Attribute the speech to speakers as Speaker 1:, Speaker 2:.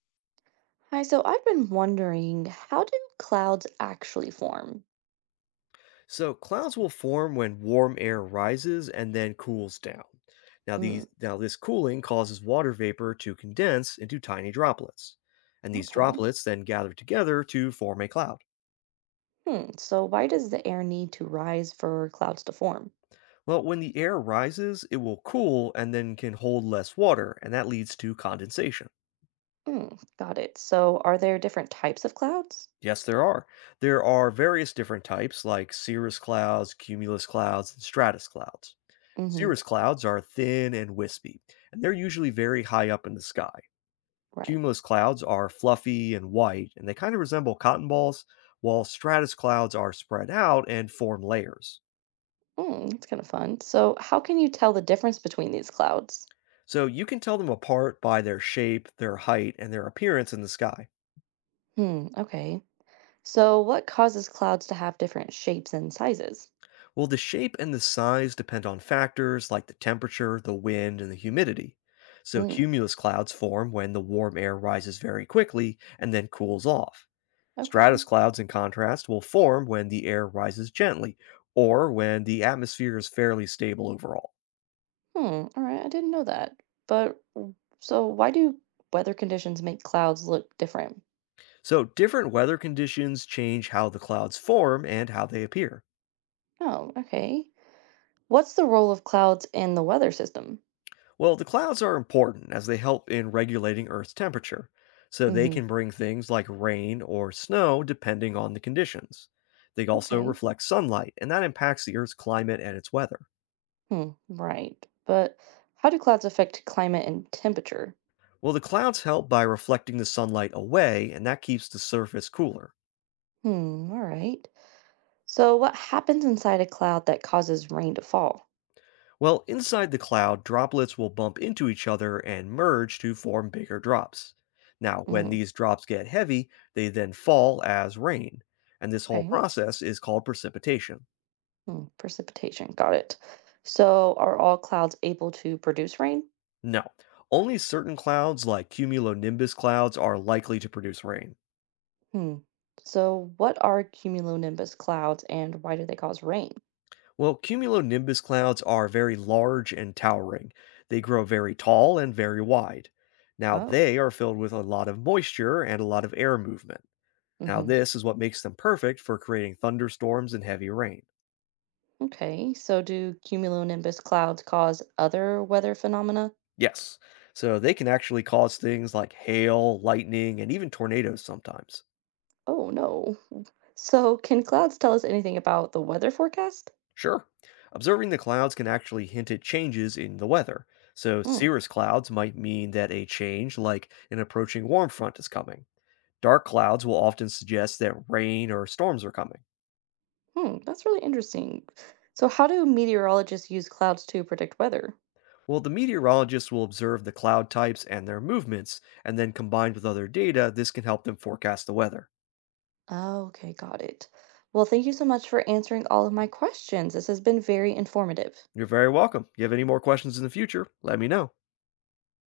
Speaker 1: Hi, so I've been wondering, how do clouds actually form?
Speaker 2: So clouds will form when warm air rises and then cools down. Now
Speaker 1: Mm,
Speaker 2: these now this cooling causes water vapor to condense into tiny droplets. And these
Speaker 1: okay.
Speaker 2: droplets then gather together to form a cloud.
Speaker 1: Hmm. So why does the air need to rise for clouds to form?
Speaker 2: Well, when the air rises, it will cool and then can hold less water, and that leads to condensation.
Speaker 1: Mm, got it. So are there different types of clouds?
Speaker 2: Yes, there are. There are various different types like cirrus clouds, cumulus clouds, and stratus clouds.
Speaker 1: Mm-hmm.
Speaker 2: Cirrus clouds are thin and wispy, and they're usually very high up in the sky.
Speaker 1: Right.
Speaker 2: Cumulus clouds are fluffy and white, and they kind of resemble cotton balls, while stratus clouds are spread out and form layers.
Speaker 1: Mm, that's kind of fun. So how can you tell the difference between these clouds?
Speaker 2: So you can tell them apart by their shape, their height, and their appearance in the sky.
Speaker 1: Hmm. Okay. So what causes clouds to have different shapes and sizes?
Speaker 2: Well, the shape and the size depend on factors like the temperature, the wind, and the humidity. So
Speaker 1: Mm,
Speaker 2: cumulus clouds form when the warm air rises very quickly and then cools off.
Speaker 1: okay.
Speaker 2: Stratus clouds, in contrast, will form when the air rises gently or when the atmosphere is fairly stable overall.
Speaker 1: Hmm. All right. I didn't know that. But so why do weather conditions make clouds look different?
Speaker 2: So, different weather conditions change how the clouds form and how they appear.
Speaker 1: Oh, okay. What's the role of clouds in the weather system?
Speaker 2: Well, the clouds are important as they help in regulating Earth's temperature, so they
Speaker 1: Hmm.
Speaker 2: can bring things like rain or snow depending on the conditions. They also
Speaker 1: Okay.
Speaker 2: reflect sunlight, and that impacts the Earth's climate and its weather.
Speaker 1: Hmm. Right. But how do clouds affect climate and temperature?
Speaker 2: Well, the clouds help by reflecting the sunlight away, and that keeps the surface cooler.
Speaker 1: Hmm. All right. So what happens inside a cloud that causes rain to fall?
Speaker 2: Well, inside the cloud, droplets will bump into each other and merge to form bigger drops. Now, when
Speaker 1: Mm,
Speaker 2: these drops get heavy, they then fall as rain, and this whole
Speaker 1: okay.
Speaker 2: process is called precipitation.
Speaker 1: Hmm. Precipitation. Got it. So are all clouds able to produce rain?
Speaker 2: Now, only certain clouds like cumulonimbus clouds are likely to produce rain.
Speaker 1: Hmm. So what are cumulonimbus clouds and why do they cause rain?
Speaker 2: Well, cumulonimbus clouds are very large and towering. They grow very tall and very wide. Now,
Speaker 1: Oh.
Speaker 2: they are filled with a lot of moisture and a lot of air movement. Now,
Speaker 1: Mm-hmm.
Speaker 2: this is what makes them perfect for creating thunderstorms and heavy rain.
Speaker 1: Okay, so do cumulonimbus clouds cause other weather phenomena?
Speaker 2: Yes. So, they can actually cause things like hail, lightning, and even tornadoes sometimes.
Speaker 1: Oh no. So can clouds tell us anything about the weather forecast?
Speaker 2: Sure. Observing the clouds can actually hint at changes in the weather. So,
Speaker 1: Mm,
Speaker 2: cirrus clouds might mean that a change, like an approaching warm front, is coming. Dark clouds will often suggest that rain or storms are coming.
Speaker 1: hmm, that's really interesting. So how do meteorologists use clouds to predict weather?
Speaker 2: Well, the meteorologists will observe the cloud types and their movements, and then combined with other data, this can help them forecast the weather.
Speaker 1: Okay, got it. Well, thank you so much for answering all of my questions. This has been very informative.
Speaker 2: You're very welcome. You have any more questions in the future, let me know.